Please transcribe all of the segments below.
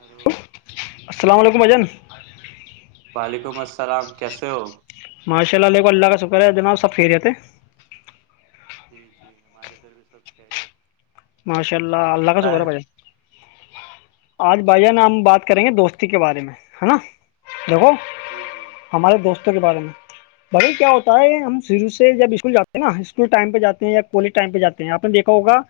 Hello السلام علیکم بھاجان وعلیکم السلام کیسے ہو ماشاء اللہ کو اللہ کا شکر ہے جناب سب خیری رہتےے جی جی ہمارے طر بھی سب خیریت ماشاء اللہ اور اللہ ک کا بتائیں سکر بھای جا ن [inaudible] آج بھائ جن نا ہم بات کریں گے دوستی کے بارے میں ہے نا دیکھو جی جی ہمارے دوستوں کے بارے میں بھائی کیا ہوتا ہے ہم شورو سے جب اسکول جے ہیں نا اسکول ٹائم پہ جاتے ہیں یا کالج ٹائم پہ جاتے ہیں آپ نے دیکھا ہوگا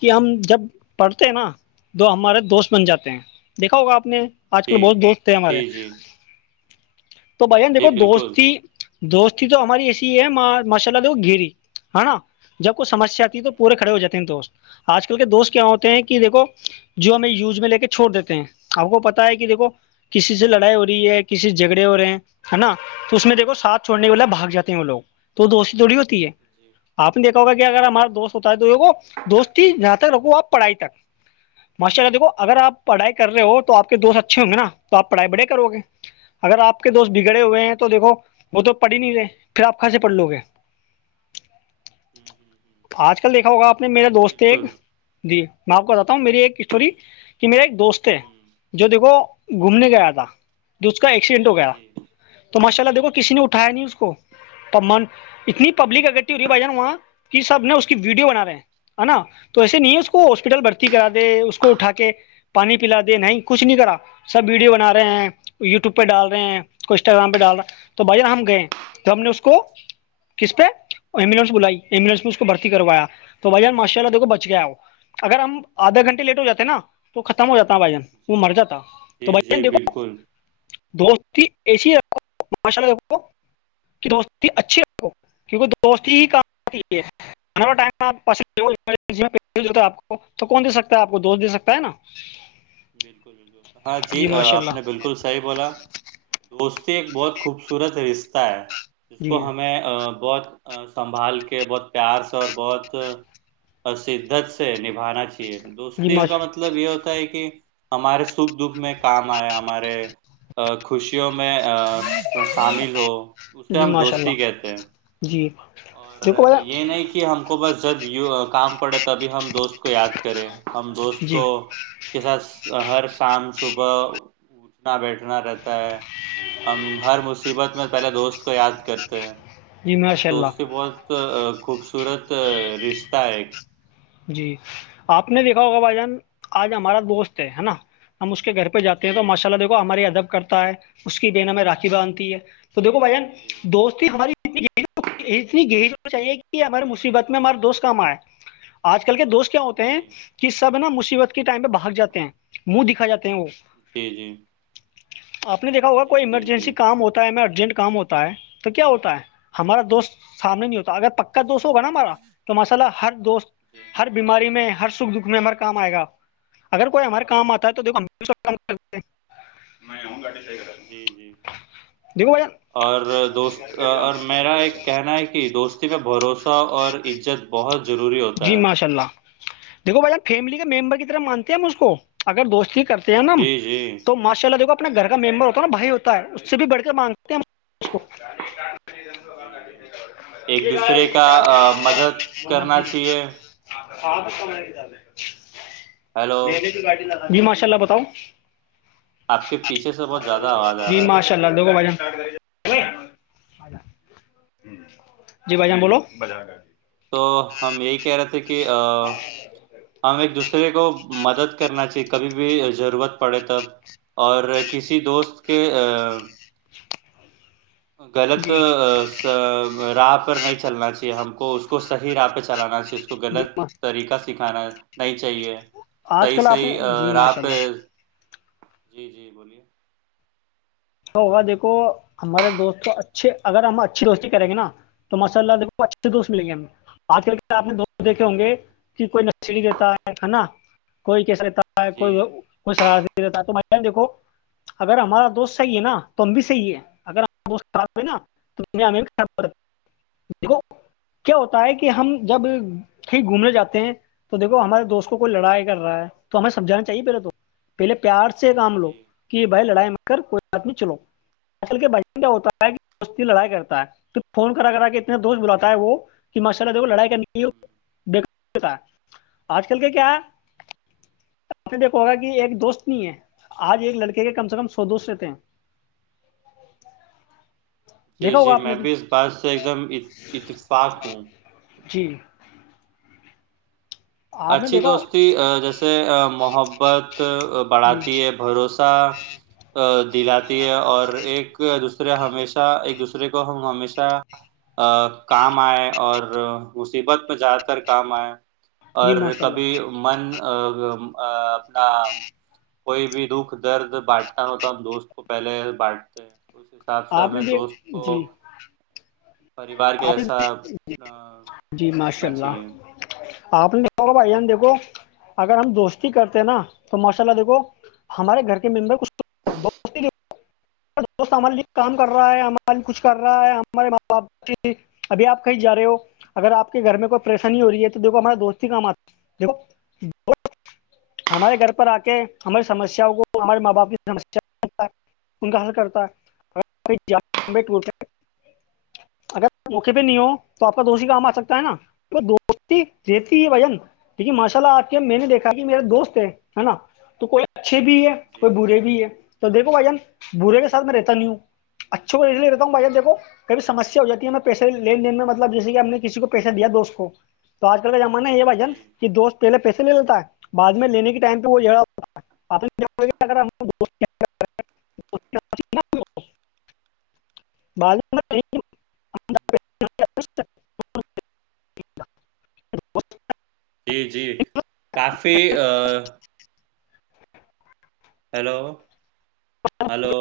کہ ہم جب پڑھتے ہیں نا تو ہمارے دوست بن جاتے ہیں دیکھا ہوگا آپ نے آج کل جی بہت دوست تھے ہمارے جی جی تو بھان جی دیکھو بالکل دوستی دوستی تو ہماری ایسی ہی ہے ماشاء اللہ دیکھو گیری ہے نا جب کوئی سمسیا آتی ہے تو پورے ہ کھڑے ہو جاتے ہیں دوست آج کل کے دوست کیا ہوتے ہیں جی کہ دیکھو جو ہمیں یوز میں لے کے چھوڑ دیتے ہیں آپ کو پتا ہے کہ دیکھو کسی سے لڑائی ہو رہی ہے کسی سے جھگڑے ہو رہے ہیں ہے نا تو اس ہ میں دیکھو جی جی ساتھ چوڑنے والے بھاگ جاتے ہیں وہ لوگ تو وہ دوستی تھوڑی ہوتی ہے آپ نے دیکھا کہ اگر ہمارا دوست ہوتا ہے تو یہو دوست ہی جہاں تک رکھو آپ پڑھائی تک ماشاء اللہ دیکو اگر آپ ڑھائی کرے ہو تو آ کے دوست اچھے ہوں گے نا توپ پڑھائی بڑے کرو گے اگر آپ آپ کے دوست بگڑے ہوئے ہیں تو دیکھو وہ تو پڑ ہی نہیں رہے پھر آپ کہسے پڑھ لو گے ہ ہ آج کل دیکھا ہوگا آپ نے میرا ہ دوست ایک بالکل جی میں آپ کو باتا ہوں میری ایک اسٹوری کہ میرے ایک دوست تھ ہ ہ جی جو دیکھو ہ ہ گھومنے کے آیا تھا اس کا ایکسیڈنٹ ہو گیا ہ جی تو ماشاء اللہ دیکھو کسی نے اٹھایا نہیں اس کو تب من پ اتنی پبلک اگٹیو رہی بھائی جان وہاں کہ سب نے اس کی ویڈیو بنا رہے ہیں ہے نا تو ایسے نہیں ہے اس کو ہاسپٹل بھرتی کرا دے اس کو اٹھا کے پانی پلا دے نہیں کچھ نہیں کرا سب ویڈیو بنا رہے ہیں یوٹیوب پہ ڈال رہے ہیں کو انسٹاگرام پہ ڈال رہا تو بھائیانا ہم گئے تو ہم نے اس کو کس پہ ایمبولینس بلائی ایمبولینس میں اس کو بھرتی کروایا تو بھائیان ماشاء اللہ دیکھو بچ گیا ہو اگر ہم آھا گھنٹے لیٹ ہو جاتے نا تو ختم ہو جاتا بھ جن وہ مر جاتا جی تو بھائی جی جن دیکھو بالکل دستی ایسے ماشء دوستی اچھی ہوگ کیونکہ دوستی ہی کام آتی ہے ہما ٹائم آپ کو تو کون دے سکتا ہے آپ کو دوست دے سکتا ہے نا بالکل بالکل ہاں جی ماشاء آپ اللہ نے بالکل صحیح بولا دوستی ایک بہت خوبصورت رشتہ ہے اس کو جی ہمیں بہت سنبھال کے بہت پیار سے اور بہت شدت سے نبانا چاہیے جی دوستی ماش کا مطلب یہ ہوتا ہے کہ ہمارے سکھ دکھ میں کام آئے ہمارے خوشیوں میں شامل ہو اسے جی ہم ماشاء دوستی اللہ کہتے ہیں جی اور دیکھو بھائی اور یہ جان نہیں کہ ہم کو بس جب ی کام پڑے تبھی ہم دوست کو یاد کرے ہم دوست جی کساس ہر شام صبح اٹھنا بیٹھنا رہتا ہے ہر مصیبت میں پہلے دوست کو یاد کرتے ہیں جی تو یہ ماشاء دوست اللہ بہت خوبصورت رستاہ ہے جی آپ نے دیکھا ہوگا بھائی جان آج ہمارا دوست ہے ہے نا ہم اس کے گھر پہ جاتے ہیں جی تو ماشاء اللہ دیکھو ہماری ادب کرتا ہے اس کی ب ن ہم میں راکھی باندتی ہے تو دیکو بھیا جی دو سو ہماری اتنی گہریج چاہیے کہ ہمارے مصیبت میں ہمارے دوست کام آئے آج کل کے دوست کیا ہوتے ہیں جی کہ سب نا مصیبت کے ٹائم پہ بھاگ جاتے ہیں منہ دکھا جاتے ہیں وہ جی جی آپ نے دیکھا ہوگا کوئی جی جی ایمرجنسی جی کام ہوتا ہے میں ارجنٹ کام ہوتا ہے تو کیا ہوتا ہے ہمارا دوست سامنے نہیں ہوتا اگر پکا دوست ہوگا نا ہمارا تو ماساءلہ ہر دوست جی ہر بیماری میں ہر سکھ دکھ میں ہر کام آئے گا آپ اگر کوئی ہمارا کام آتا ہے تو جی جی دیکھو بھائی جان، اور دوست اور میرا ایک کہنا ہے کہ دوست بھروسہ اور عزت بہت ضروری ہوتا ہے اللہ دیکو بھائی آب فیملی کے ممبر کی طرف مانتے ہیں ہم اس کو اگر دوستی کرتے نا جی جی تو ماشاء اللہ دیک آ اپنا گھر کا ممبر ہوتا ہے نا بھائی ہوتا ہے اس سے بھی بڑھ کے مانگتے ہیں اس کو جی جی ایک یہ گاڑی دوسرے یہ کا چابی آ، مدد منوج کرنا جی س چاہیے تو کم لگالے ہیلو جی ماشاء اللہ بتاؤ آپ کے پیچھے سے بہت زیادہ آواز آ رہا ہے رہ دو بھ جی بھائی جان بولو بجار تو ہم یہی کہہ رہے تھے کہ ہم ایک دوسرے کو مدد کرنا چاہیے کبھی بھی ضرورت پڑے تب اور کسی دوست کے غلط جی راہ پر نہیں چلنا چاہیے ہم کو اس اس کو صح راہ پہ چلانا چاہیے اس کو جی غلط ما- طریقہ سکھانا نہیں چاہیے آج صحیح کل آپ صحیح نے جی اور آپ ماشاء اللہ جی جی بولیے تو ہوگا دیکھو ہمارے دوست تو اچھے اگر ہم اچھی روشنی کریں گے نا تو ماشاء اللہ دیکو اچھے دوست ملیں گے ہمیں کر کے آ نے دوست دیکھے ہوں جی گے کہ کوئی نلی دیتا ہے ہے نا کوئی کیسا دیتا ہے جی کورار رہتا تو بھ دیکھو اگر ہمارا دوست صحیح ہے نا تو ہم بھی صحیح ہے اگر ہم دیکھو کیا ہوتا ہے کہ ہم جب کہیں گھومنے جاتے ہیں تو دیکو ہمارے دوست کو کوئی لڑائی کر رہا ہے تو ہمیں سمجھانا چاہیے پہلے تو پہلے پیار سے سے کام لو جی کہ بھائی لڑائی میں کر کوئی آدمی چلو کے بھن کیا ہوتا ہے کہ دوست لڑائی کرتا ہے پھر فون کرا کرا کے اتنے دوست بلاتا ہے وہ کہ ماشاء اللہ دیکھو لڑائی کرنی ہو ہوں بتا ہے آج کل کے کیا ہے آپ نے دیکھا ہوگا کہ ایک دوست نہیں ہے آج ایک لڑکے کے کم سے کم سو دوست رہتے ہیں [inaudible] جی دیکھا جی ہوگا آپ میں نے بھی اس بات سے ایک دم اتفاق ہوں جی آپ نے اچھی دیکھو دوستی جیسے محبت جی بڑھاتی ہے جی بھروسہ دلاتی ہے اور ایک دوسرے ہمیشہ ایک دوسرے کو ہم ہمیشہ کام آئے اور مصیبت پہ زیادہ تر کام آئے اور ماشاء اللہ کبھی من اپنا کوئی بھی دکھ درد بانٹنا نہ ہو تو ہم دوست کو پہلے بانٹتے حب سے آپ نے میں دوست بھی کو جی پریوار کے آپ ایسا نے جی ٹریٹ ماشاء کرنا اللہ چاہیے آپ نے دیکھو بھائی جان دیکھو اگر ہم دوستی کرتے ہیں نا تو ماشاء اللہ دیکھو ہمارے گھر کے ممبر کچھ ار دوست ہمارے لیے کام کر رہا ہے ہمارے لیے کچھ کر رہا ہے ہمارے ماں باپ ابھی آپ کہیں جا رہے ہو اگر آپ کے گھر میں کوئی پریشانی ہو رہی ہے تو دیکھو ہمارے دوست ہی کام آتا ہے دیکھو ہمارے گھر پر آ کے ہماری سمیاں کو ہمارے ماں باپ کی سیا ان کا حل کرتا اگر موقعے پہ نہیں ہو تو آپ کا دوسیی جی کام آ سکتا ہے نا وہ دوستی رہتی ہے وجن لیکن ماشاء اللہ آپ کے میں نے دیکھا میرا دوست ہے ہے نا تو کوئی اچھے بھی ہے جی کوئی برے بھی ہے تو دیکھو بھائی جان برے کے سات جی میں رہتا نہیں ہوں اچھے کو رہتا ہوں بھائی دیکھو کبھیمسیا ہو جاتی ہے میں پیسے لین دین میں مطلب جیسے کہ ہم نے کسی کو پیسہ دیا دوست کو تو آج کل کا زمانہ ہے یہ بھائی جان جی کہ دوست پہلے پیسے لیتا ہے بعد میں لینے کے ٹائم پہ وہ جڑا ہوتا ہے اپنے اگر ہم [inaudible] بال جی جی کافی [inaudible] ہیلو ہیلو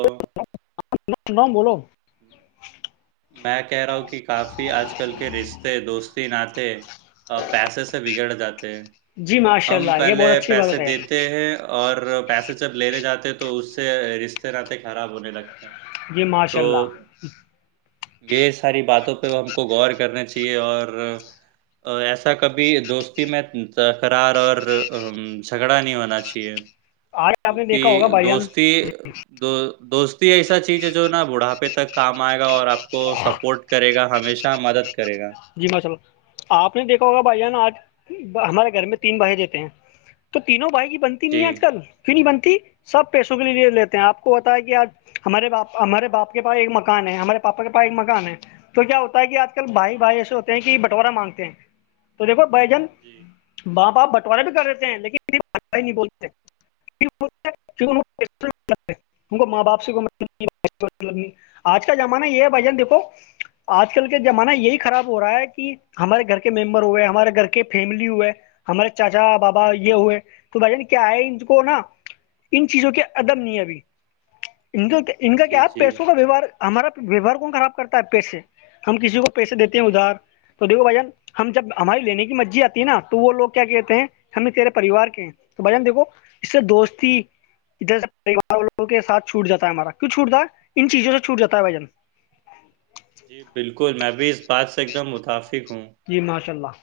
امام بولو میں کہہ رہا ہوں کہ کافی آج کل کے رشتے دوستی ناتے پیسے سے بگڑ جاتے ہیں جی ماشاء ہم اللہ یہ پہلے بہت اچھی پیسے بات ہے دیتے ہیں اور اور پیسے جب لینے جاتے تو اس سے رشتے ناطے خراب ہونے لگتے ہیں جی تو ماشاء اللہ یہ ساری باتوں پہ ہم کو غور کرنا چاہیے اور ایسا کبھی دوستی میں تقرار اور جھگڑا نہیں ہونا چاہیے ہے آج آپ نے دیکھا ہوگا کیونکہ بھائی جان دوستی دو دوستی ایسا چیز ہے جو نا بڑھاپے تک کام آئے گا اور آپ کو سپورٹ کرے گا ہمیشہ مدد کرے گا جی ماصل آپ نے دیکھا ہوگا بھائی جانا آج ہمارے گھر میں تین بہائی دیتے ہیں تو تینوں بھائی کی بنتی نہیں ہے جی آج کل کیوں نہیں بنتی سب پیسوں کے لیے لیتے ہیں آپ کو بتا ہے کہ آج ہمارے باپ ہمارے باپ کے پاس ایک مکان ہے ہمارے پاپا کے پاس ایک مکان ہے تو کیا ہوتا ہے کہ آپ بھائی ہوں بھائی ایسے ہوتے ہیں کہ بٹوارا مانگتے ہیں تو دیکھو بھ جان جی باپ آپ بٹوارے بھی کر رہتے ہیں لیکن بے نہیں بولتے ماں باپ سے آج کا زمانہ یہ ہے بھائی جن ہوں دیکو آج کل کے زمانہ یہی خراب ہو رہا ہے کہ ہمارے گھر کے ممبر ہوئے ہمارے گھر کے فیملی ہوئے ہمارے چاچا بابا یہ ہوئے تو بھائی جان کیا ہے ان کو نا ان چیزوں کے ادب نہیں ابھی ان کو ان کا کیا جی آپ جی پیسوں کا ویوہار ہمارا ویوہار کون خراب کرتا ہے آپ پیسے ہم کسی کو پیسے جی ادار تو دیکھو بھائی جان ہم جب ہماری لینے کی مرجی آتی ہے نا تو وہ لوگ کیا کہتے ہیں ہمیں تیرے پریوار کے ہیں تو بھائیان دیکھو اس سے دوستی جدھر سے پریوار والوں کے سھ چھوٹ جا ہے ہمارا کیوں چھوٹتا ہے ان چیزوں سے چھوٹاتا ہے بھ جن جی بالکل میں بھی اس بات سے ایک دم متفق ہوں جی ماشاء اللہ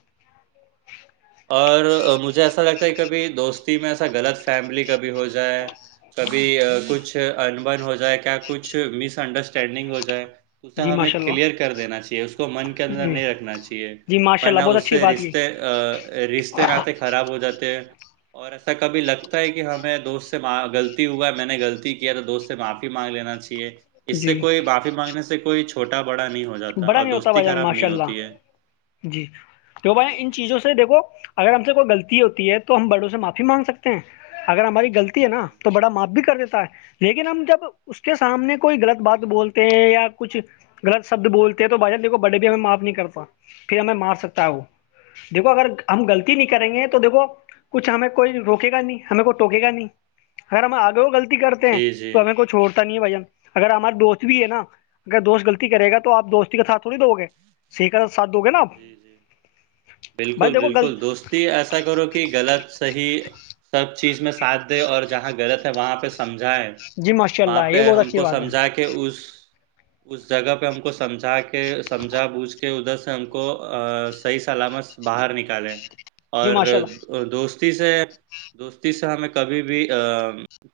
اور مجھے ایسا لگتا ہے کبھی دوستی میں ایسا غلط فیملی کبھی ہو جائے کبھی کچھ انبن ہو جائے کیا کچھ مس انڈرسٹینڈنگ ہو جائے اسے جی ہمیں ماشاء کلیئر اللہ کر دینا چاہیے اس کو من کے اندر جی نہیں رکھنا چاہیے جی ماشاء اللہ ورنہ بہت اس اچھی سے بات کی رشتے رشتے ناطتے خراب ہو جاتے ہیں اور ایسا کبھی لگتا ہے کہ ہمیں دوست سےغلی ہوا ہے میں نے غلطی کیا تو دوست سے معافی مانگ لینا چاہیے اس سے جی کوئی بافی مانگنے سے کوئی چھ چھوٹا بڑا نہیں ہو جاتا بڑا اور نہیں ہوتا دوستی بھائی جان خراب نہیں ماشاء اللہ ہوتی ہے جی تو بھ جی، ان جی، چیزوں سے دیکھو گر ہم سے کوئی غلی ہوتی ہے تو ہم بڑوں سے معافی مانگ سکتے ہیں اگر ہماری غلطی ہے نا جی، تو بڑا معاف بھی کر دیتا ہے لیکن ہم جب اس کے سامنے کوئی غلط بات بولتے ہیں یا کچھ غلط شبد بولتے ہیں تو بھائیا دیک کو بڈے بھی ہمیں معاف نہیں کرتا پھر ہمیں مار سکتا ہے وہ دیکھو اگر ہم غلطی نہیں کریں گے تو دیکھو کچھ ہمیں کوئی روکے گا نہیں ہمیں کوئی ٹکے گا نہیں اگر ہم آگے ہو گغلط کرتے ہیں جی، جی۔ تو ہمیں کوئی چھوڑتا نہیں ہے بھان اگر ہمارے دوست بھی ہے نا اگر دوست غلط کرے گا تو آپ دوستی کااتھ تھوڑی دو گے س کا ساتھ دو گے نا آپ جی جی بھائی بالکل دیکھو بالکل غلط دوستی ایسا کرو کہ غلط صحی سب چیز میں ساتھ دے اور جہاں غلط ہے وہاں پہ سب سمجھاائے جی ماشاء وہاں اللہ یہ پہ بہت ہم اچھی کو بات ہے سمجھا کے اس اس جگہ پہ ہم کو سمجھا کے سمجھا بوجھ کے ادھر سے ہم کو صحیح سلامت سے باہر نکالیں جی اور ماشاء اللہ دوست سے دوستی سے ہمیں کبھی بھی ا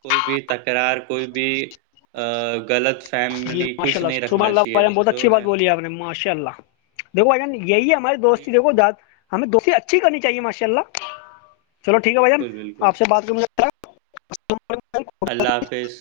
کوئی بھی تکرار کوئی بھی غلط جی فیملی ماشء کچھ نہیں اللہح رکھنا اللہ چاہیے بہت جو اچھی بات ہے بولی آپ نے ماشاء اللہ دیکھو اجان یہی ہماری دوستی ٹھیک دیکھو داد ہمیں دوستی اچھی کرنی چاہیے ماشاء اللہ چلو ٹھیک ہے بھائیان بالکل بالکل آپ سے بات کروں مجھے اللہ حافظ